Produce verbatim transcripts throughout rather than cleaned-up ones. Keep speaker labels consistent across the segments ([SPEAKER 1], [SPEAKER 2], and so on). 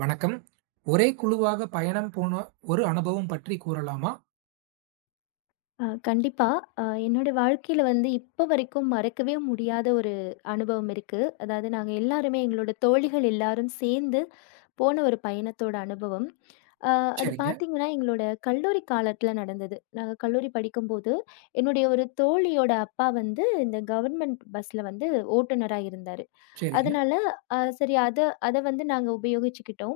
[SPEAKER 1] வணக்கம். ஒரே குழுவாக பயணம் போன ஒரு அனுபவம் பற்றி கூறலாமா?
[SPEAKER 2] அ கண்டிப்பா. அ என்னோட வாழ்க்கையில வந்து இப்ப வரைக்கும் மறக்கவே முடியாத ஒரு அனுபவம் இருக்கு. அதாவது நாங்க எல்லாருமே எங்களோட தோழிகள் எல்லாரும் சேர்ந்து போன ஒரு பயணத்தோட அனுபவம். அ அது
[SPEAKER 1] சரிங்க,
[SPEAKER 2] பார்த்தீங்கன்னா, எங்களோட கல்லூரி காலத்துல நடந்தது. நாங்க கல்லூரி படிக்கும்போது, என்னுடைய ஒரு தோழியோட அப்பா வந்து இந்த கவர்மெண்ட் பஸ்ல வந்து ஓட்டுநரா இருந்தாரு.
[SPEAKER 1] சரிங்க.
[SPEAKER 2] அதனால அ சரி அத அத வந்து நாங்க உபயோகிச்சுக்கிட்டோம்.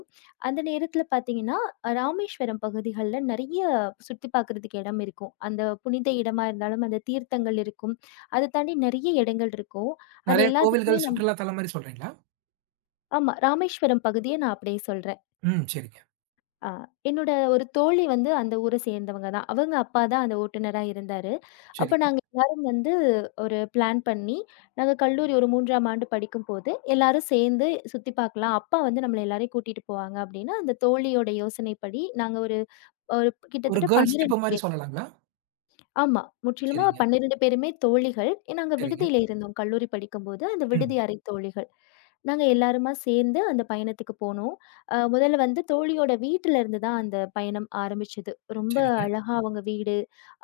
[SPEAKER 2] அந்த நேரத்தில பார்த்தீங்கன்னா, அஹ், ராமேஸ்வரம் பகுதிகள்ல நெறைய சுத்தி பார்க்குறதுக்கு இடம் இருக்கும். அந்த புனித இடமா இருந்தாலும், அந்த தீர்த்தங்கள் இருக்கும். அத தாண்டி நெறைய இடங்கள் இருக்கும். அது
[SPEAKER 1] நெறைய
[SPEAKER 2] எல்லாத்துக்குமே
[SPEAKER 1] கோவில்கள்,
[SPEAKER 2] நம்
[SPEAKER 1] சுற்றுலா தலம் மாரி சொல்றீங்களா?
[SPEAKER 2] ஆமா, ராமேஸ்வரம் பகுதிய நான் அப்படியே சொல்றேன்.
[SPEAKER 1] ம். சரிங்க,
[SPEAKER 2] ஆ, என்னோட ஒரு தோழி வந்து அந்த ஊர சேர்ந்தவங்க தான். அவங்க அப்பா தான் அந்த ஓட்டுநரா இருந்தாரு. அப்ப
[SPEAKER 1] சரிங்க.
[SPEAKER 2] நாங்க எல்லாரும் வந்து ஒரு பிளான் பண்ணி, நாங்க கல்லூரி ஒரு 3ஆம் ஆண்டு படிக்கும்போது, எல்லாரும் சேர்ந்து சுத்தி பார்க்கலாம். அப்பா வந்து நம்மள எல்லாரையும் கூட்டிட்டு போவாங்க அப்டின்னு, அந்த தோழியோட யோசனைப்படி நாங்க ஒரு ஒரு
[SPEAKER 1] ஒரு
[SPEAKER 2] கிட்டத்தட்ட
[SPEAKER 1] கேர்ல்ஸ் ட்ரிப்பு மாரி
[SPEAKER 2] பன்னிரண்டு
[SPEAKER 1] சொல்லலாங்களா?
[SPEAKER 2] ஆமா. முற்றிலுமா
[SPEAKER 1] சரிங்க,
[SPEAKER 2] பன்னிரண்டு பேருமே தோழிகள். எ நாங்க
[SPEAKER 1] சரிங்க.
[SPEAKER 2] விடுதியில ம். இருந்தோம் கல்லூரி படிக்கும்போது. அந்த
[SPEAKER 1] ம்.
[SPEAKER 2] விடுதி அறை தோழிகள். நாங்க எல்லாருமா சேர்ந்து அந்த பயணத்துக்கு போனோம். அ முதல்ல வந்து தோழியோட வீட்டுல இருந்து தான் அந்த பயணம் ஆரம்பிச்சது. ரொம்ப
[SPEAKER 1] சரிங்க,
[SPEAKER 2] அழகா அவங்க வீடு,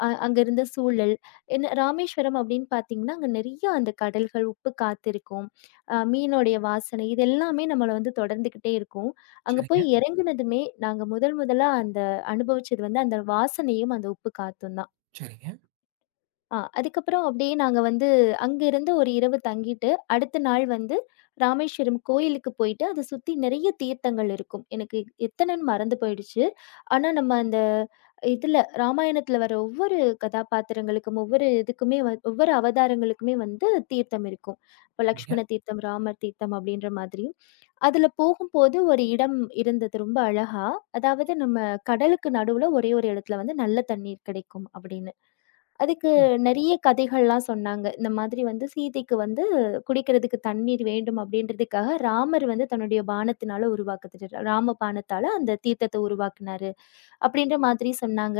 [SPEAKER 2] அ அங்க இருந்த சூழல். என்ன ராமேஸ்வரம் அப்படின்னு பார்த்தீங்கன்னா, அங்க நெறைய அந்த கடல்கள், உப்பு காத்து இருக்கும். அ மீனோடைய வாசனை இது எல்லாமே நம்மள வந்து தொடர்ந்துகிட்டே இருக்கும். அங்க
[SPEAKER 1] சரிங்க,
[SPEAKER 2] போய் இறங்குனதுமே, நாங்க முதல் முதலா அந்த அனுபவிச்சது வந்து அந்த வாசனையும், அந்த உப்பு காத்தும் தான்.
[SPEAKER 1] சரிங்க,
[SPEAKER 2] ஆ அதுக்கப்புறம் அப்படியே நாங்க வந்து அங்க இருந்து ஒரு இரவு தங்கிட்டு, அடுத்த நாள் வந்து ராமேஸ்வரம் கோயிலுக்கு போயிட்டு, அத சுத்தி நிறைய தீர்த்தங்கள் இருக்கும். எனக்கு எத்தனைன்னு மறந்து போயிடுச்சு. ஆனா நம்ம அந்த இதுல ராமாயணத்துல வர ஒவ்வொரு கதாபாத்திரங்களுக்கும், ஒவ்வொரு இதுக்குமே வ ஒவ்வொரு அவதாரங்களுக்குமே வந்து தீர்த்தம் இருக்கும். இப்ப
[SPEAKER 1] சரிங்க.
[SPEAKER 2] லக்ஷ்மண தீர்த்தம், ராமர் தீர்த்தம் அப்படின்ற மாதிரி. அதுல போகும்போது ஒரு இடம் இருந்தது ரொம்ப அழகா. அதாவது நம்ம கடலுக்கு நடுவுல ஒரே ஒரு இடத்துல வந்து நல்ல தண்ணீர் கிடைக்கும் அப்படின்னு. அதுக்கு நெறைய கதைகள்லாம் சொன்னாங்க. இந்த மாதிரி வந்து சீதைக்கு வந்து குடிக்கிறதுக்கு தண்ணீர் வேண்டும் அப்படின்றதுக்காக ராமர் வந்து தன்னுடைய பாணத்தினால உருவாக்குதுரு ராம பாணத்தால அந்த தீர்த்தத்த உருவாக்குனாரு. அப்படின்ற மாதிரி சொன்னாங்க.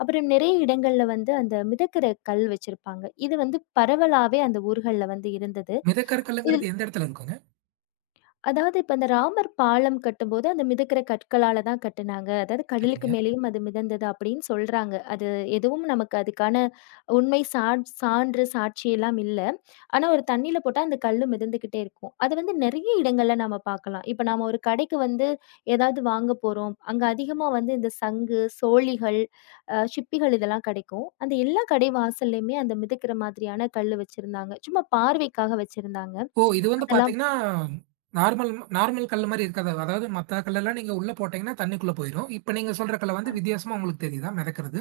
[SPEAKER 2] அப்புறம் நெறைய இடங்கள்ல வந்து அந்த மிதக்கிற கல் வச்சிருப்பாங்க. இது வந்து பரவலாவே அந்த ஊர்கள்ல வந்து இருந்தது. இது
[SPEAKER 1] மிதக்கற்கல்லுங்கிறது எந்த இடத்துல இருக்குங்க?
[SPEAKER 2] அதாவது இப்ப அந்த ராமர் பாலம் கட்டும்போது, அந்த மிதக்கிற கற்களால தான் கட்டுனாங்க. அதாவது கடலுக்கு
[SPEAKER 1] சரிங்க.
[SPEAKER 2] மேலேயும் அது மிதந்தது அப்படின்னு சொல்றாங்க. அது எதுவும் நமக்கு அதுக்கான உண்மை சான் சான்று, சாட்சி எல்லாம் இல்ல. ஆனா ஒரு தண்ணீல போட்டா அந்த கல்லு மிதந்துகிட்டே இருக்கும். அது வந்து நெறைய இடங்கள்ல நாம பார்க்கலாம். இப்ப நாம ஒரு கடைக்கு வந்து ஏதாவது வாங்க போறோம். அங்க அதிகமா வந்து இந்த சங்கு, சோழிகள், அ சிப்பிகள் இதெல்லாம் கிடைக்கும். அந்த எல்லா கடை வாசல்லயுமே அந்த மிதக்கிற மாதிரியான கல்லு வச்சிருந்தாங்க. சும்மா பார்வைக்காக வச்சிருந்தாங்க.
[SPEAKER 1] ஓ! இது வந்து
[SPEAKER 2] அதெல்லாம்
[SPEAKER 1] பார்த்தீங்கன்னா, நார்மல் நார்மல் கல்லு மாரி இருக்காது. அதாவது மத்த கல்லெல்லாம் நீங்க உள்ள போட்டீங்கன்னா, தண்ணிக்குள்ள போயிரும். இப்ப நீங்க சொல்ற கல்ல வந்து வித்தியாசமா உங்களுக்கு தெரியுதா மிதக்கறது?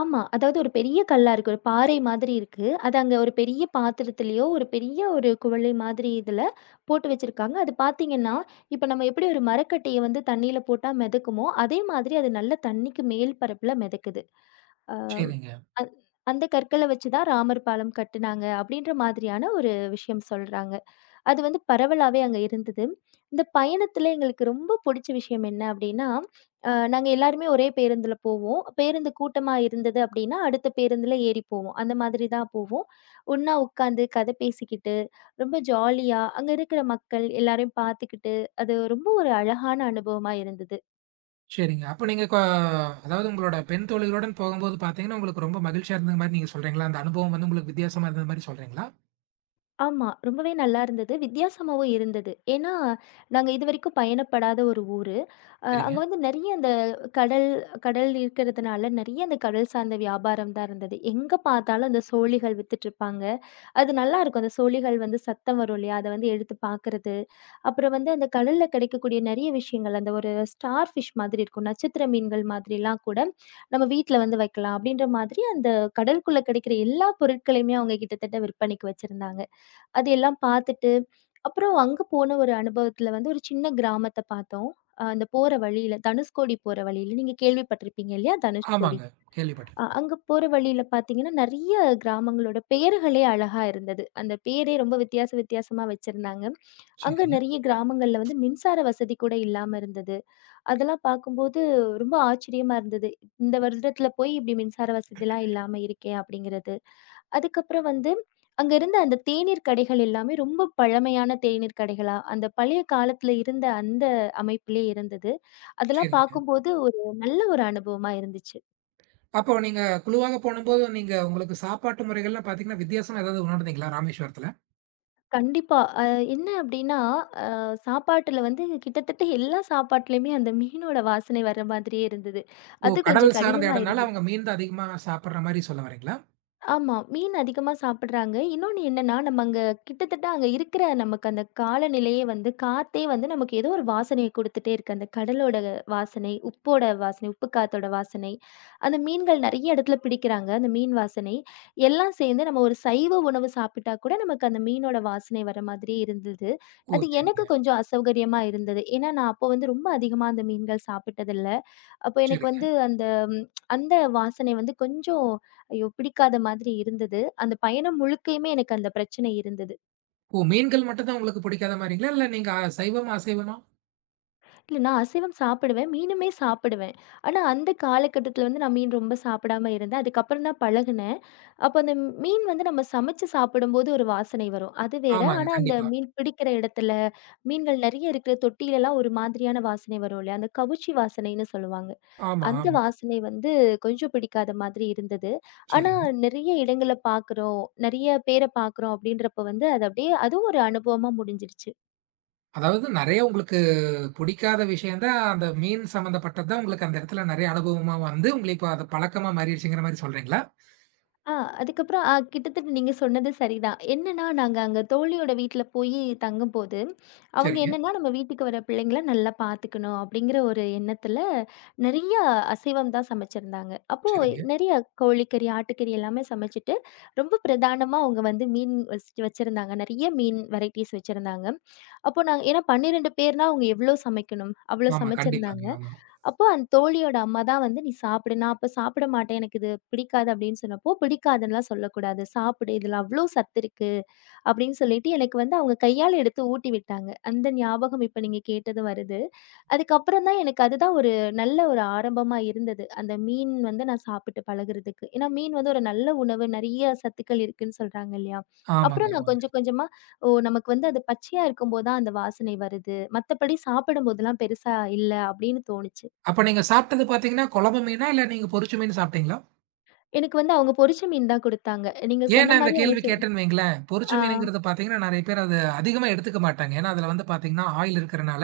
[SPEAKER 2] ஆமா. அதாவது ஒரு பெரிய கல்லா இருக்கு. ஒரு பாறை மாதிரி இருக்கு. அது அங்க ஒரு பெரிய பாத்திரத்திலயோ, ஒரு பெரிய ஒரு குவளை மாதிரி இதுல போட்டு வச்சிருக்காங்க. அது பார்த்தீங்கன்னா, இப்ப நம்ம எப்படி ஒரு மரக்கட்டைய வந்து தண்ணீல போட்டா மிதக்குமோ, அதே மாதிரி அது நல்ல தண்ணீக்கு மேல் பரப்புல மிதக்குது. அஹ்
[SPEAKER 1] சரிங்க.
[SPEAKER 2] அ அந் அந்த கற்கள வச்சு தான் ராமர் பாலம் கட்டுனாங்க, அப்படின்ற மாதிரியான ஒரு விஷயம் சொல்றாங்க. அது வந்து பரவலாவே அங்க இருந்தது. இந்த பயணத்துல எங்களுக்கு ரொம்ப புடிச்ச விஷயம் என்ன அப்டின்னா, அ நாங்க எல்லாருமே ஒரே பேருந்துல போவோம். பேருந்து கூட்டமா இருந்தது அப்டின்னா, அடுத்த பேருந்துல ஏறி போவோம். அந்த மாதிரி தான் போவோம். ஒண்ணா உட்காந்து கதை பேசிக்கிட்டு, ரொம்ப ஜாலியா அங்க இருக்கிற மக்கள் எல்லாரையும் பார்த்துக்கிட்டு, அது ரொம்ப ஒரு அழகான அனுபவமா இருந்தது.
[SPEAKER 1] சரிங்க. அப்ப நீங்க கொ அதாவது உங்களோட பெண் தோழிகளுடன் போகும்போது பார்த்தீங்கன்னா, உங்களுக்கு ரொம்ப மகிழ்ச்சியா இருந்த மாரி நீங்க சொல்றீங்களா? அந்த அனுபவம் வந்து உங்களுக்கு வித்தியாசமா இருந்த மாரி சொல்றீங்களா?
[SPEAKER 2] ஆமா, ரொம்பவே நல்லா இருந்தது. வித்தியாசமாவும் இருந்தது. ஏன்னா, நாங்க இதுவரைக்கும் பயணப்படாத ஒரு ஊரு. அ
[SPEAKER 1] சரிங்க.
[SPEAKER 2] அங்க வந்து நெறைய அந்த கடல் கடல் இருக்கிறதுனால நெறைய அந்த கடல் சார்ந்த வியாபாரம் தான் இருந்தது. எங்க பார்த்தாலும் அந்த சோழிகள் வித்துட்டுருப்பாங்க. அது நல்லாருக்கும். அந்த சோழிகள் வந்து சத்தம் வரும் இல்லையா? அத வந்து எடுத்து பார்க்குறது. அப்புறம் வந்து அந்த கடல்ல கிடைக்கக்கூடிய நெறைய விஷயங்கள், அந்த ஒரு ஸ்டார் ஃபிஷ் மாதிரி இருக்கும். நட்சத்திர மீன்கள் மாதிரிலாம் கூட நம்ம வீட்ல வந்து வைக்கலாம். அப்படின்ற மாதிரி அந்த கடலுக்குள்ள கிடைக்கிற எல்லா பொருட்களையுமே அவங்க கிட்டத்தட்ட விற்பனைக்கு வச்சிருந்தாங்க. அது எல்லாம் பார்த்துட்டு, அப்புறம் அங்க போன ஒரு அனுபவத்துல வந்து ஒரு சின்ன கிராமத்த பார்த்தோம். அ அந்த போற வழியில தனுஷ்கோடி போற வழியில நீங்க கேள்விப்பட்டிருப்பீங்க இல்லையா? தனுஷ்கோடி.
[SPEAKER 1] ஆமாங்க.
[SPEAKER 2] அ
[SPEAKER 1] கேள்விப்பட்டுருக்கேன்.
[SPEAKER 2] அங்க போற வழியில பார்த்தீங்கன்னா, நெறைய கிராமங்களோட பெயர்களே அழகா இருந்தது. அந்த பேரே ரொம்ப வித்தியாச வித்தியாசமா வச்சிருந்தாங்க. அங்க
[SPEAKER 1] சரிங்க,
[SPEAKER 2] நெறைய கிராமங்கள்ல வந்து மின்சார வசதி கூட இல்லாம இருந்தது. அதெல்லாம் பார்க்கும்போது ரொம்ப ஆச்சரியமா இருந்தது. இந்த வருடத்துல போய் இப்படி மின்சார வசதிலாம் இல்லாம இருக்கே அப்படிங்கிறது. அதுக்கப்புறம் வந்து அங்க இருந்த அந்த தேநீர் கடைகள் எல்லாமே ரொம்ப பழமையான தேநீர் கடைகளா, அந்த பழைய காலத்துல இருந்த அந்த அமைப்பிலே இருந்தது. அதெல்லாம்
[SPEAKER 1] சரிங்க.
[SPEAKER 2] பார்க்கும்போது ஒரு நல்ல ஒரு அனுபவமா இருந்துச்சு.
[SPEAKER 1] அப்போ நீங்க குழுவாக போனம்போது, நீங்க உங்களுக்கு சாப்பாட்டு முறைகள்லாம் பார்த்தீங்கன்னா, வித்தியாசமா ஏதாவது உணர்ந்தீங்களா ராமேஸ்வரத்துல?
[SPEAKER 2] கண்டிப்பா. அ என்ன அப்படின்னா, அ சாப்பாட்டுல வந்து கிட்டத்தட்ட எல்லா சாப்பாட்டுலயுமே அந்த மீனோட வாசனை வர மாதிரியே இருந்தது.
[SPEAKER 1] ஓ!
[SPEAKER 2] அது
[SPEAKER 1] கடல்
[SPEAKER 2] கொஞ்சம்
[SPEAKER 1] சார்ந்த
[SPEAKER 2] கடினமா
[SPEAKER 1] இடம்னால
[SPEAKER 2] இருந்தது.
[SPEAKER 1] அவங்க மீன் தான் அதிகமா சாப்பிடுற மாரி சொல்ல வரீங்களா?
[SPEAKER 2] ஆமா, மீன் அதிகமா சாப்பிடுறாங்க. இன்னொன்னு என்னன்னா, நம்ம அங்க கிட்டத்தட்ட அங்க இருக்கிற நமக்கு அந்த காலநிலையே வந்து காத்தே வந்து நமக்கு ஏதோ ஒரு வாசனைய குடுத்துட்டே இருக்கு. அந்த கடலோட வாசனை, உப்போட வாசனை, உப்பு காத்தோட வாசனை, அந்த மீன்கள் நெறைய இடத்துல பிடிக்கிறாங்க. அந்த மீன் வாசனை, எல்லாம் சேர்ந்து நம்ம ஒரு சைவ உணவு சாப்பிட்டா கூட நமக்கு அந்த மீனோட வாசனை வர மாதிரி இருந்தது.
[SPEAKER 1] ஓ!
[SPEAKER 2] அது
[SPEAKER 1] சரிங்க,
[SPEAKER 2] எனக்கு கொஞ்சம் அசௌகரியமா இருந்தது. ஏன்னா, நான் அப்போ வந்து ரொம்ப அதிகமா அந்த மீன்கள் சாப்பிட்டதில்ல. அப்போ எனக்கு
[SPEAKER 1] சரிங்க.
[SPEAKER 2] வந்து அந்த ம், அந்த வாசனை வந்து கொஞ்சம் ஐயோ, பிடிக்காத மாதிரி இருந்தது. அந்த பயணம் முழுக்கையுமே எனக்கு அந்த பிரச்சனை இருந்தது.
[SPEAKER 1] ஓ! மீன்கள் மட்டும் தான் உங்களுக்கு பிடிக்காத மாரிங்களா? இல்ல நீங்க அ சைவமா, அசைவமா?
[SPEAKER 2] இல்ல நான் அசைவம் சாப்பிடுவேன். மீனுமே சாப்பிடுவேன். ஆனா அந்த காலகட்டத்தில வந்து நான் மீன் ரொம்ப சாப்பிடாம இருந்தேன். அதுக்கப்புறம் தான் பழகுனேன். அப்போ அந்த மீன் வந்து நம்ம சமைச்சு சாப்பிடும்போது ஒரு வாசனை வரும். அது வேற.
[SPEAKER 1] ஆமாங்க.
[SPEAKER 2] ஆனா அந்த
[SPEAKER 1] கண்டிப்பா.
[SPEAKER 2] மீன் பிடிக்கிற இடத்துல, மீன்கள் நெறைய இருக்கிற தொட்டிலலாம் ஒரு மாதிரியான வாசனை வரும் இல்லையா? அந்த கவுச்சி வாசனைன்னு சொல்லுவாங்க.
[SPEAKER 1] ஆமா,
[SPEAKER 2] அந்த
[SPEAKER 1] ஆமாங்க.
[SPEAKER 2] வாசனை வந்து கொஞ்சம் பிடிக்காத மாதிரி இருந்தது. ஆனா,
[SPEAKER 1] சரிங்க.
[SPEAKER 2] நெறைய இடங்கள பார்க்குறோம், நெறைய பேர பார்க்குறோம் அப்படின்றப்ப வந்து அது அப்படியே அதுவும் ஒரு அனுபவமா முடிஞ்சிருச்சு.
[SPEAKER 1] அதாவது நெறைய உங்களுக்கு புடிக்காத விஷயம் தான், அந்த மீன் சம்மந்தப்பட்டது தான் உங்களுக்கு அந்த இடத்துல நெறைய அனுபவமா வந்து, உங்களுக்கு இப்ப அது பழக்கமா மாறிடுச்சுங்கிற மாரி சொல்றீங்களா?
[SPEAKER 2] ஆ அதுக்கப்புறம் அ கிட்டத்தட்ட நீங்க சொன்னது சரிதான். என்னன்னா, நாங்க அங்க தோழியோட வீட்ல போயி தங்கும்போது, அவங்க
[SPEAKER 1] சரிங்க,
[SPEAKER 2] என்னன்னா நம்ம வீட்டுக்கு வர பிள்ளைங்கள நல்லா பார்த்துக்கணும் அப்படிங்கிற ஒரு எண்ணத்துல, நெறைய அசைவம் தான் சமைச்சிருந்தாங்க. அப்போ
[SPEAKER 1] சரிங்க.
[SPEAKER 2] நெறைய கோழிக்கறி, ஆட்டுக்கறி எல்லாமே சமைச்சுட்டு, ரொம்ப பிரதானமா அவங்க வந்து மீன் வச்சுட்டு வச்சிருந்தாங்க. நெறைய மீன் வெரைட்டீஸ் வச்சிருந்தாங்க. அப்போ நாங்க ஏன்னா பன்னிரண்டு பேர்னா அவங்க எவ்வளோ சமைக்கணும்? அவ்வளோ
[SPEAKER 1] ஆமா, கண்டிப்பாங்க.
[SPEAKER 2] சமைச்சிருந்தாங்க.
[SPEAKER 1] ஆமா.
[SPEAKER 2] அப்போ அந்த தோழியோட அம்மா தான் வந்து, "நீ சாப்பிடு." நான் அப்ப சாப்பிட மாட்டேன். எனக்கு இது பிடிக்காது அப்படின்னு சொன்னப்போ, "பிடிக்காதுன்னுலாம் சொல்லக்கூடாது. சாப்பிடு. இதுல அவ்ளோ சத்து இருக்கு." அப்படின்னு சொல்லிட்டு எனக்கு வந்து அவங்க கையால எடுத்து ஊட்டி விட்டாங்க. அந்த ஞாபகம் இப்ப நீங்க கேட்டது வருது. அதுக்கப்புறம் தான் எனக்கு அதுதான் ஒரு நல்ல ஒரு ஆரம்பமா இருந்தது. அந்த மீன் வந்து நான் சாப்பிட்டு பழகுறதுக்கு. ஏன்னா மீன் வந்து ஒரு நல்ல உணவு. நெறைய சத்துக்கள் இருக்குன்னு சொல்றாங்க இல்லையா?
[SPEAKER 1] ஆமாங்க,
[SPEAKER 2] அப்புறம் நான்
[SPEAKER 1] ஆமாங்க.
[SPEAKER 2] கொஞ்சம் கொஞ்சமா, "ஓ, நமக்கு வந்து அது பச்சையா இருக்கும்போது தான் அந்த வாசனை வருது. மத்தபடி சாப்பிடும்போதெல்லாம் பெருசா இல்ல," அப்படின்னு தோணுச்சு.
[SPEAKER 1] அப்ப நீங்க சாப்பிட்டது பார்த்தீங்கன்னா, குழம்பு மீனா? இல்ல நீங்க பொரிச்ச மீன் சாப்பிட்டீங்களா?
[SPEAKER 2] எனக்கு வந்து அவங்க பொரிச்ச மீன் தான் குடுத்தாங்க. நீங்க
[SPEAKER 1] ஏன்
[SPEAKER 2] சொன்ன
[SPEAKER 1] நான் இந்த
[SPEAKER 2] மாரி அவங்க
[SPEAKER 1] கேள்வி
[SPEAKER 2] சொல்
[SPEAKER 1] கேட்டேன்னு வைங்களேன், பொரிச்ச
[SPEAKER 2] ஆ
[SPEAKER 1] மீனுங்கிறது பார்த்தீங்கன்னா, நெறைய பேர் அத அதிகமா எடுத்துக்க மாட்டாங்க. ஏன்னா அதுல வந்து பார்த்தீங்கன்னா, ஆயில் இருக்கிறனால,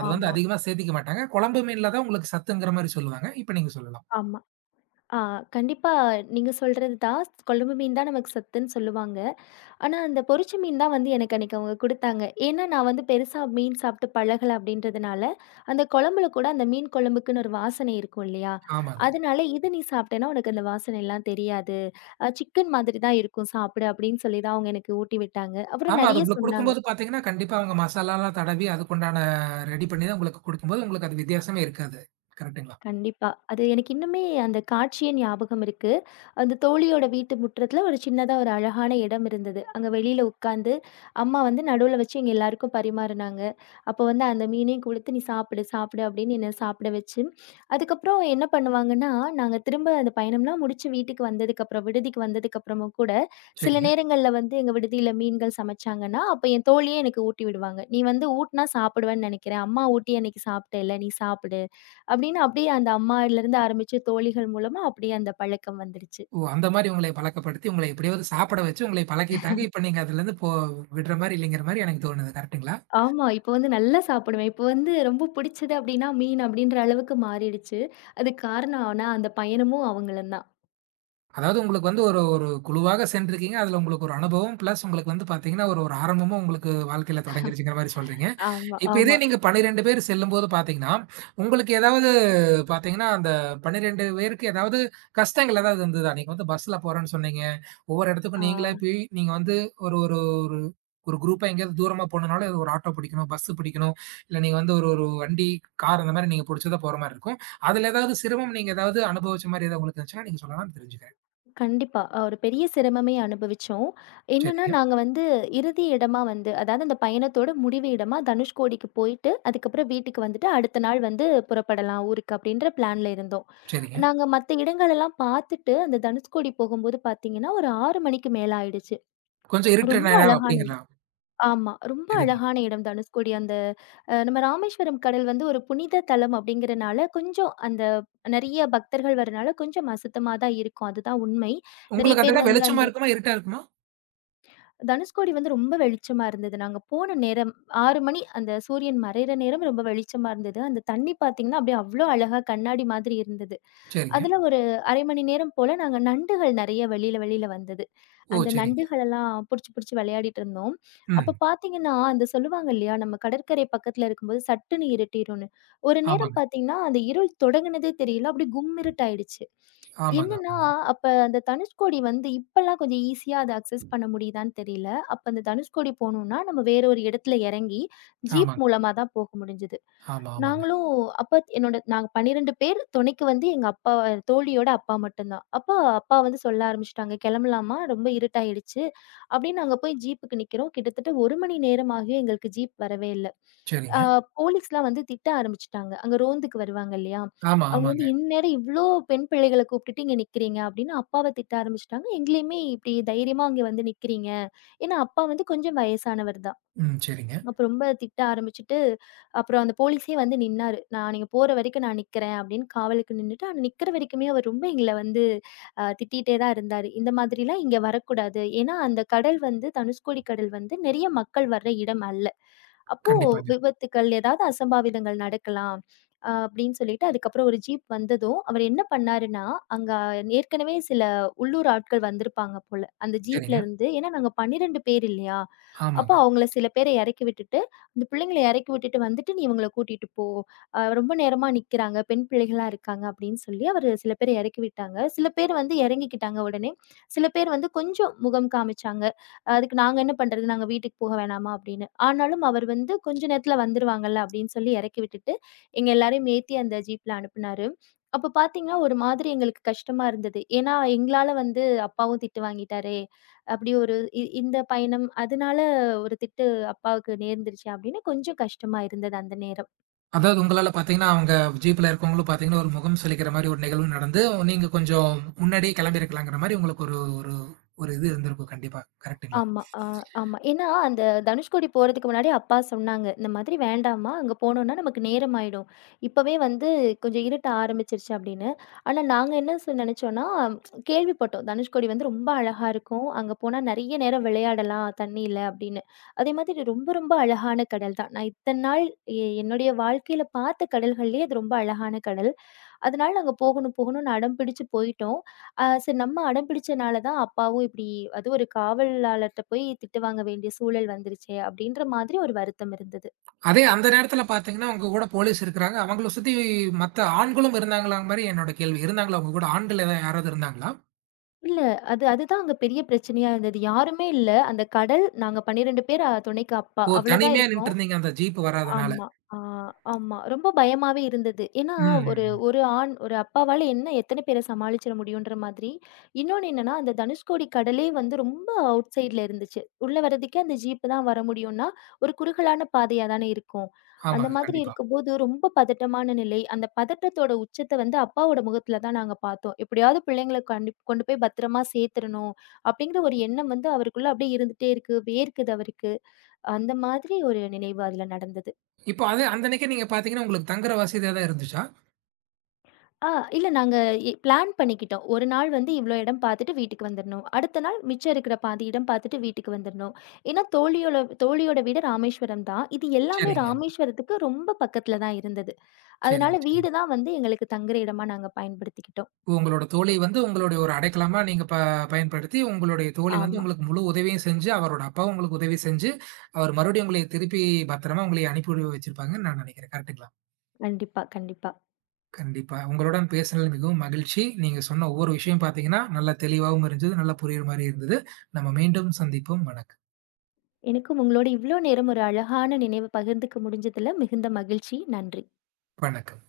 [SPEAKER 1] அது வந்து
[SPEAKER 2] ஆமா,
[SPEAKER 1] அதிகமா சேத்திக்க மாட்டாங்க. குழம்பு மீன்ல தான் உங்களுக்கு சத்துங்கிற மாரி சொல்லுவாங்க. இப்ப நீங்க சொல்லலாம்.
[SPEAKER 2] ஆமா. ஆ கண்டிப்பா நீங்க சொல்றது தான். கொழம்பு மீன் தான் நமக்கு சத்துன்னு சொல்லுவாங்க. ஆனா, அந்த பொரிச்ச மீன் தான் வந்து எனக்கு அன்னைக்கு அவங்க குடுத்தாங்க. ஏன்னா, நான் வந்து பெருசா மீன் சாப்பிட்டு பழகல அப்டின்றதுனால, அந்த கொழம்புல கூட அந்த மீன் கொழம்புக்குன்னு ஒரு வாசனை இருக்கும் இல்லையா?
[SPEAKER 1] ஆமாங்க.
[SPEAKER 2] அதனால "இத நீ சாப்பிட்டேன்னா உனக்கு அந்த வாசனைலாம் தெரியாது. அ சிக்கன் மாதிரி தான் இருக்கும் சாப்பிடு," அப்டின்னு சொல்லி தான் அவங்க எனக்கு ஊட்டி விட்டாங்க. அப்புறம்
[SPEAKER 1] ஆமா. அது
[SPEAKER 2] நெறைய
[SPEAKER 1] உங்களுக்கு
[SPEAKER 2] சொன்னாங்க.
[SPEAKER 1] குடுக்கும்போது பார்த்தீங்கன்னா, கண்டிப்பா அவங்க மசாலாலாம் தடவி அதுக்குண்டான ரெடி பண்ணி தான் உங்களுக்கு குடுக்கும்போது, உங்களுக்கு அது வித்தியாசமே இருக்காது. கரெக்ட்டுங்களா?
[SPEAKER 2] கண்டிப்பா. அது எனக்கு இன்னுமே அந்த காட்சியே ஞாபகம் இருக்கு. அந்த தோழியோட வீட்டு முற்றத்தில ஒரு சின்னதா ஒரு அழகான இடம் இருந்தது. அங்க வெளியில உட்காந்து, அம்மா வந்து நடுவுல வச்சு எங்க எல்லாருக்கும் பரிமாறுனாங்க. அப்ப வந்து அந்த மீனையும் குடுத்து, "நீ சாப்பிடு, சாப்பிடு," அப்படின்னு என்ன சாப்பிட வச்சு, அதுக்கப்புறம் என்ன பண்ணுவாங்கன்னா, நாங்க திரும்ப அந்த பயணம்லாம் முடிச்சு வீட்டுக்கு வந்ததுக்கப்புறம், விடுதிக்கு வந்ததுக்கப்புறமும் கூட, சில
[SPEAKER 1] சரிங்க.
[SPEAKER 2] நேரங்கள்ல வந்து எங்க விடுதியில மீன்கள் சமைச்சாங்கன்னா, அப்ப என் தோழியே எனக்கு ஊட்டி விடுவாங்க. "நீ வந்து ஊட்டுனா சாப்பிடுவேன்னு நெனைக்கிறேன். அம்மா ஊட்டி அன்னைக்கு சாப்பிட்டேல்ல, நீ சாப்பிடு," அப்படின்னு அப்படியே அந்த அம்மாலருந்து ஆரம்பிச்சு தோழிகள் மூலமா அப்படியே அந்த பழக்கம் வந்துருச்சு.
[SPEAKER 1] ஓ! அந்த மாரி உங்களை பழக்கப்படுத்தி, உங்கள எப்படியாவது சாப்பிட வச்சு உங்களை பழக்கிட்டாங்க. இப்ப நீங்க அதுலருந்து போ விடுற மாரி இல்லைங்கிற மாரி எனக்கு தோணுது. கரெக்ட்டுங்களா?
[SPEAKER 2] ஆமா, இப்ப வந்து நல்லா சாப்பிடுவேன். இப்ப வந்து ரொம்ப பிடிச்சது அப்படின்னா மீன் அப்படின்ற அளவுக்கு மாறிடுச்சு. அதுக்கு காரணம் ஆனா அந்த பயணமும் அவங்களும் தான்.
[SPEAKER 1] அதாவது உங்களுக்கு வந்து ஒரு ஒரு குழுவாக சென்றிருக்கீங்க. அதுல உங்களுக்கு ஒரு அனுபவம். பிளஸ் உங்களுக்கு வந்து பார்த்தீங்கன்னா, ஒரு ஒரு ஆரம்பமும் உங்களுக்கு வாழ்க்கையில தொடங்கிருச்சுங்கிற மாரி சொல்றீங்க.
[SPEAKER 2] ஆமா,
[SPEAKER 1] இப்ப இதே
[SPEAKER 2] ஆமா.
[SPEAKER 1] நீங்க பன்னிரண்டு பேர் செல்லும்போது பார்த்தீங்கன்னா, உங்களுக்கு ஏதாவது பார்த்தீங்கன்னா, அந்த பன்னிரண்டு பேருக்கு ஏதாவது கஷ்டங்கள் ஏதாவது இருந்ததா? நீங்க வந்து பஸ்ல போறேன்னு சொன்னீங்க. ஒவ்வொரு இடத்துக்கும்
[SPEAKER 2] ஆ.
[SPEAKER 1] நீங்களே போய் நீங்க வந்து ஒரு ஒரு ஒரு ஒரு குரூப்பா எங்கேயாவது தூரமா போணும்னாலும் ஒரு ஆட்டோ பிடிக்கணும், பஸ் பிடிக்கணும். இல்ல நீங்க வந்து ஒரு ஒரு வண்டி, கார் அந்த மாரி நீங்க புடிச்சு தான் போற மாரி இருக்கும். அதுல ஏதாவது சிரமம் நீங்க ஏதாவது அனுபவிச்ச மாரி ஏதாவது உங்களுக்கு இருந்துச்சுன்னா, நீங்க சொல்லலாம்னு தெரிஞ்சுக்கிறேன்.
[SPEAKER 2] கண்டிப்பா. அ ஒரு பெரிய சிரமமே அனுபவிச்சோம். என்னன்னா,
[SPEAKER 1] சரிங்க,
[SPEAKER 2] நாங்க வந்து இறுதி இடமா வந்து அதாவது அந்த பயணத்தோட முடிவு இடமா தனுஷ்கோடிக்கு போயிட்டு, அதுக்கப்புறம் வீட்டுக்கு வந்துட்டு அடுத்த நாள் வந்து புறப்படலாம் ஊருக்கு அப்படின்ற பிளான்ல இருந்தோம்.
[SPEAKER 1] சரிங்க.
[SPEAKER 2] நாங்க மத்த இடங்களெல்லாம் பார்த்துட்டு, அந்த தனுஷ்கோடி போகும்போது பார்த்தீங்கன்னா, ஒரு ஆறு மணிக்கு மேல ஆயிடுச்சு.
[SPEAKER 1] கொஞ்சம் இருட்டுற
[SPEAKER 2] ரொம்ப
[SPEAKER 1] நேரம்
[SPEAKER 2] அழகான இடம்.
[SPEAKER 1] அப்படிங்கிறலாம்.
[SPEAKER 2] ஆமா, ரொம்ப
[SPEAKER 1] சரிங்க.
[SPEAKER 2] அழகான இடம் தனுஷ்கோடி. அந்த அ நம்ம ராமேஸ்வரம் கடல் வந்து ஒரு புனித தலம் அப்படிங்கிறனால, கொஞ்சம் அந்த நெறைய பக்தர்கள் வரனால கொஞ்சம் அசுத்தமா தான் இருக்கும். அதுதான் உண்மை. நெறைய
[SPEAKER 1] உங்களுக்கு அந்த
[SPEAKER 2] பேர்
[SPEAKER 1] இடம்
[SPEAKER 2] வந்து அந்த
[SPEAKER 1] வெளிச்சமா இருக்குமா? இருட்டா இருக்குமா?
[SPEAKER 2] தனுஷ்கோடி வந்து ரொம்ப வெளிச்சமா இருந்தது. நாங்க போன நேரம் ஆறு மணி அந்த சூரியன் மறையிற நேரம் ரொம்ப வெளிச்சமா இருந்தது. அந்த தண்ணி பார்த்தீங்கன்னா, அப்படியே அவ்ளோ அழகா கண்ணாடி மாதிரி இருந்தது.
[SPEAKER 1] சரிங்க.
[SPEAKER 2] அதுல ஒரு அரை மணி நேரம் போல நாங்க நண்டுகள் நெறைய வெளியில வெளியில வந்தது.
[SPEAKER 1] ஓ!
[SPEAKER 2] அந்த
[SPEAKER 1] சரிங்க.
[SPEAKER 2] நண்டுகளெல்லாம் புடிச்சு புடிச்சு விளையாடிட்டு இருந்தோம். அப்ப
[SPEAKER 1] ம்.
[SPEAKER 2] பார்த்தீங்கன்னா, அந்த சொல்லுவாங்க இல்லையா, நம்ம கடற்கரை பக்கத்துல இருக்கும்போது சட்டுன்னு இருட்டிரும்ன்னு. ஒரு நேரம்
[SPEAKER 1] ஆமாங்க.
[SPEAKER 2] பார்த்தீங்கன்னா, அந்த இருள் தொடங்குனதே தெரியல. அப்படியே கும்மிருட்டாயிடுச்சு.
[SPEAKER 1] ஆமாங்க,
[SPEAKER 2] என்னன்னா,
[SPEAKER 1] ஆமாங்க.
[SPEAKER 2] அப்ப அந்த தனுஷ்கோடி வந்து இப்பல்லாம் கொஞ்சம் ஈஸியா அத அக்சஸ் பண்ண முடியுதான்னு தெரியல. அப்ப அந்த தனுஷ்கோடி போணும்னா, நம்ம வேற ஒரு இடத்துல இறங்கி, ஜீப்
[SPEAKER 1] ஆமாங்க.
[SPEAKER 2] மூலமா தான் போக முடிஞ்சது.
[SPEAKER 1] ஆமா, ஆமாங்க.
[SPEAKER 2] நாங்களும் அப்பா என்னோட நாங்க பன்னிரண்டு பேர். துணைக்கு வந்து எங்க அப்பா தோழியோட அப்பா மட்டும் தான். அப்ப அப்பா வந்து சொல்ல ஆரம்பிச்சுட்டாங்க, "கிளம்பலாமா? ரொம்ப இருட்டாயிடுச்சு," அப்படின்னு. நாங்க போய் ஜீப்புக்கு நிக்கிறோம். கிட்டத்தட்ட ஒரு மணி நேரம் ஆகியும் எங்களுக்கு ஜீப் வரவே இல்ல. ஆ
[SPEAKER 1] சரிங்க.
[SPEAKER 2] போலீஸ்லாம் வந்து திட்ட ஆரம்பிச்சுட்டாங்க. அங்க ரோந்துக்கு வருவாங்க இல்லையா?
[SPEAKER 1] ஆமா,
[SPEAKER 2] அவங்க
[SPEAKER 1] ஆமாங்க.
[SPEAKER 2] வந்து, "இந்நேரம் இவ்ளோ பெண் பிள்ளைகள கூப்பிட்டுட்டு இங்க நிக்கிறீங்க," அப்படின்னு அப்பாவ திட்ட ஆரம்பிச்சுட்டாங்க. எங்களையுமே இப்படி தைரியமா அங்க வந்து நிக்கிறீங்க. ஏன்னா அப்பா வந்து கொஞ்சம் வயசானவர் தான்.
[SPEAKER 1] ம். சரிங்க.
[SPEAKER 2] அப்ப ரொம்ப திட்ட ஆரம்பிச்சுட்டு, அப்புறம் அந்த போலீஸே வந்து நின்னாரு. நான் நீங்க போற வரைக்கும் நான் நிக்கிறேன் அப்படின்னு காவலுக்கு நின்னுட்டு, ஆனா நிக்கிற வரைக்குமே அவர் ரொம்ப எங்கள வந்து அ திட்டிட்டே தான் இருந்தாரு. இந்த மாதிரிலாம் இங்க வரக்கூடாது. ஏன்னா அந்த கடல் வந்து தனுஷ்கோடி கடல் வந்து நெறைய மக்கள் வர்ற இடம் அல்ல. அப்போ
[SPEAKER 1] கண்டிப்பாங்க.
[SPEAKER 2] விபத்துக்கள், ஏதாவது அசம்பாவிதங்கள் நடக்கலாம். அ அப்படின்னு சொல்லிட்டு அதுக்கப்புறம் ஒரு ஜீப் வந்ததும், அவர் என்ன பண்ணாருன்னா, அங்க ஏற்கனவே சில உள்ளூர் ஆட்கள் வந்திருப்பாங்க போல. அந்த ஜீப்ல
[SPEAKER 1] சரிங்க.
[SPEAKER 2] இருந்து ஏன்னா நாங்க பன்னிரண்டு பேர் இல்லையா? அப்போ
[SPEAKER 1] ஆமாங்க.
[SPEAKER 2] அவங்கள சில பேர இறக்கி விட்டுட்டு, அந்த பிள்ளைங்கள இறக்கி விட்டுட்டு வந்துட்டு, "நீ இவங்கள கூட்டிட்டு போ. அ ரொம்ப நேரமா நிக்கிறாங்க. பெண் பிள்ளைகளா இருக்காங்க," அப்படின்னு சொல்லி அவரு சில பேர இறக்கி விட்டாங்க. சில பேர் வந்து இறங்கிக்கிட்டாங்க உடனே. சில பேர் வந்து கொஞ்சம் முகம் காமிச்சாங்க. அதுக்கு நாங்க என்ன பண்றது? நாங்க வீட்டுக்கு போக வேணாமா? அப்படின்னு. ஆனாலும் அவர் வந்து கொஞ்ச நேரத்துல வந்துருவாங்கல்ல அப்படின்னு சொல்லி இறக்கி விட்டுட்டு, எங்க எல்லாரையும் ஏத்தி அந்த ஜீப்ல அனுப்புனாரு. அப்ப பார்த்தீங்கன்னா, ஒரு மாதிரி எங்களுக்கு கஷ்டமா இருந்தது. ஏன்னா எங்களால வந்து அப்பாவும் திட்டு வாங்கிட்டாரே! அப்படி ஒரு இ இந்த பயணம் அதனால ஒரு திட்டு அப்பாவுக்கு நேர்ந்துருச்சு அப்படின்னு கொஞ்சம் கஷ்டமா இருந்தது அந்த நேரம்.
[SPEAKER 1] அதாவது உங்களால பார்த்தீங்கன்னா, அவங்க ஜீப்ல இருக்கவங்களும் பார்த்தீங்கன்னா, ஒரு முகம் சுளிக்கிற மாரி ஒரு நிகழ்வு நடந்து, நீங்க கொஞ்சம் முன்னாடியே கிளம்பியிருக்கலாங்கிற மாரி உங்களுக்கு ஒரு ஒரு ஒரு இது இருந்திருக்கும் கண்டிப்பா. கரெக்ட்டுங்களா?
[SPEAKER 2] ஆமா. ஆ ஆமா. ஏன்னா, அந்த தனுஷ்கோடி போறதுக்கு முன்னாடி அப்பா சொன்னாங்க. இந்த மாதிரி வேண்டாம்மா, அங்க போனோம்னா நமக்கு நேரமாயிடும். இப்பவே வந்து கொஞ்சம் இருட்ட ஆரம்பிச்சுருச்சு அப்படின்னு. ஆனா நாங்க என்ன சொ நெனச்சோம்னா, கேள்விப்பட்டோம். தனுஷ்கோடி வந்து ரொம்ப அழகா இருக்கும். அங்க போனா நெறைய நேரம் விளையாடலாம் தண்ணீல அப்படின்னு. அதே மாதிரி ரொம்ப ரொம்ப அழகான கடல் தான். நான் இத்தன நாள் எ என்னுடைய வாழ்க்கையில பார்த்த கடல்கள்லயே அது ரொம்ப அழகான கடல். அதனால நாங்க போகணும் போகணும்னு அடம் பிடிச்சு போயிட்டோம். ஆ சரி நம்ம அடம் பிடிச்சனால தான் அப்பாவும் இப்படி அது ஒரு காவலாளர்ட்ட போய் திட்டு வாங்க வேண்டிய சூழல் வந்துருச்சே அப்படின்ற மாதிரி ஒரு வருத்தம் இருந்தது.
[SPEAKER 1] அதே அந்த நேரத்தில பார்த்தீங்கன்னா, உங்க கூட போலீஸ் இருக்கிறாங்க. அவங்கள சுத்தி மத்த ஆண்களும் இருந்தாங்களா மாரி என்னோட கேள்வி. இருந்தாங்களா உங்க கூட ஆண்கள் எதா யாராவது இருந்தாங்களா?
[SPEAKER 2] இல்ல அது அதுதான் அங்க பெரிய பிரச்சனையா இருந்தது. யாருமே இல்ல. அந்த கடல் நாங்க பன்னிரண்டு பேர் அ துணைக்கு அப்பா.
[SPEAKER 1] ஓ!
[SPEAKER 2] அவ்வளோதான்
[SPEAKER 1] தனிமையா நின்னுட்டு
[SPEAKER 2] இருக்கோம்.
[SPEAKER 1] இருந்தீங்க அந்த ஜீப் வராதனால.
[SPEAKER 2] ஆமா. ஆ ஆமா, ரொம்ப பயமாவே இருந்தது. ஏன்னா,
[SPEAKER 1] ம். ம்.
[SPEAKER 2] ஒரு
[SPEAKER 1] ம்.
[SPEAKER 2] ஒரு ஆண் ஒரு அப்பாவால என்ன எத்தன பேர சமாளிச்சிட முடியுன்ற மாதிரி. இன்னொன்னு என்னன்னா, அந்த தனுஷ்கோடி கடலே வந்து ரொம்ப அவுட் சைட்ல இருந்துச்சு. உள்ள வர்றதுக்கே அந்த ஜீப் தான் வர முடியும்னா, ஒரு குறுகலான பாதையா தானே இருக்கும். அந்த
[SPEAKER 1] ஆமாங்க.
[SPEAKER 2] மாதிரி
[SPEAKER 1] கண்டிப்பா.
[SPEAKER 2] இருக்கும்போது ரொம்ப பதட்டமான நிலை. அந்த பதட்டத்தோட உச்சத்த வந்து அப்பாவோட முகத்துல தான் நாங்க பார்த்தோம். எப்படியாவது பிள்ளைங்கள கண்டு கொண்டு போய் பத்திரமா சேர்த்துறணும் அப்படிங்கிற ஒரு எண்ணம் வந்து அவருக்குள்ள அப்படியே இருந்துட்டே இருக்கு. வேர்க்குது அவருக்கு. அந்த மாதிரி ஒரு நினைவு அதுல நடந்தது.
[SPEAKER 1] இப்போ அது அந்தன்னைக்கே நீங்க பார்த்தீங்கன்னா, உங்களுக்கு தங்குற வசதியா தான் இருந்துச்சா?
[SPEAKER 2] ஆ இல்ல நாங்க இ பிளான் பண்ணிக்கிட்டோம். ஒரு நாள் வந்து இவ்ளோ இடம் பார்த்துட்டு வீட்டுக்கு வந்துரணும். அடுத்த நாள் மிச்சம் இருக்கிற பாதி இடம் பார்த்துட்டு வீட்டுக்கு வந்துரணும். ஏன்னா தோழியோட தோழியோட வீடு ராமேஸ்வரம் தான். இது எல்லாமே
[SPEAKER 1] சரிங்க.
[SPEAKER 2] ராமேஸ்வரத்துக்கு ரொம்ப பக்கத்துல தான் இருந்தது. அதனால
[SPEAKER 1] சரிங்க, சரிங்க.
[SPEAKER 2] வீடு தான் வந்து எங்களுக்கு தங்குற இடமா நாங்க பயன்படுத்திக்கிட்டோம்.
[SPEAKER 1] உங்களோட தோழி வந்து உங்களுடைய ஒரு அடைக்கலமா நீங்க ப பயன்படுத்தி, உங்களுடைய தோழி வந்து
[SPEAKER 2] ஆமா.
[SPEAKER 1] உங்களுக்கு முழு உதவியும் செஞ்சு, அவரோட அப்பாவும் உங்களுக்கு உதவி செஞ்சு, அவர் மறுபடியும் உங்களை திருப்பி பத்திரமா உங்களை அனுப்பி வச்சிருப்பாங்கன்னு நான் நினைக்கிறேன். கரெக்ட்டுங்களா?
[SPEAKER 2] கண்டிப்பா, கண்டிப்பா.
[SPEAKER 1] கண்டிப்பா. உங்களுடன் பேசினது மிகவும் மகிழ்ச்சி. நீங்க சொன்ன ஒவ்வொரு விஷயம் பார்த்தீங்கன்னா, நல்லா தெளிவாவும் இருந்தது. நல்லா புரியிற மாரி இருந்தது. நம்ம மீண்டும் சந்திப்போம். வணக்கம்.
[SPEAKER 2] எனக்கும் உங்களோட இவ்ளோ நேரம் ஒரு அழகான நினைவ பகிர்ந்துக்க முடிஞ்சதுல மிகுந்த மகிழ்ச்சி. நன்றி.
[SPEAKER 1] வணக்கம்.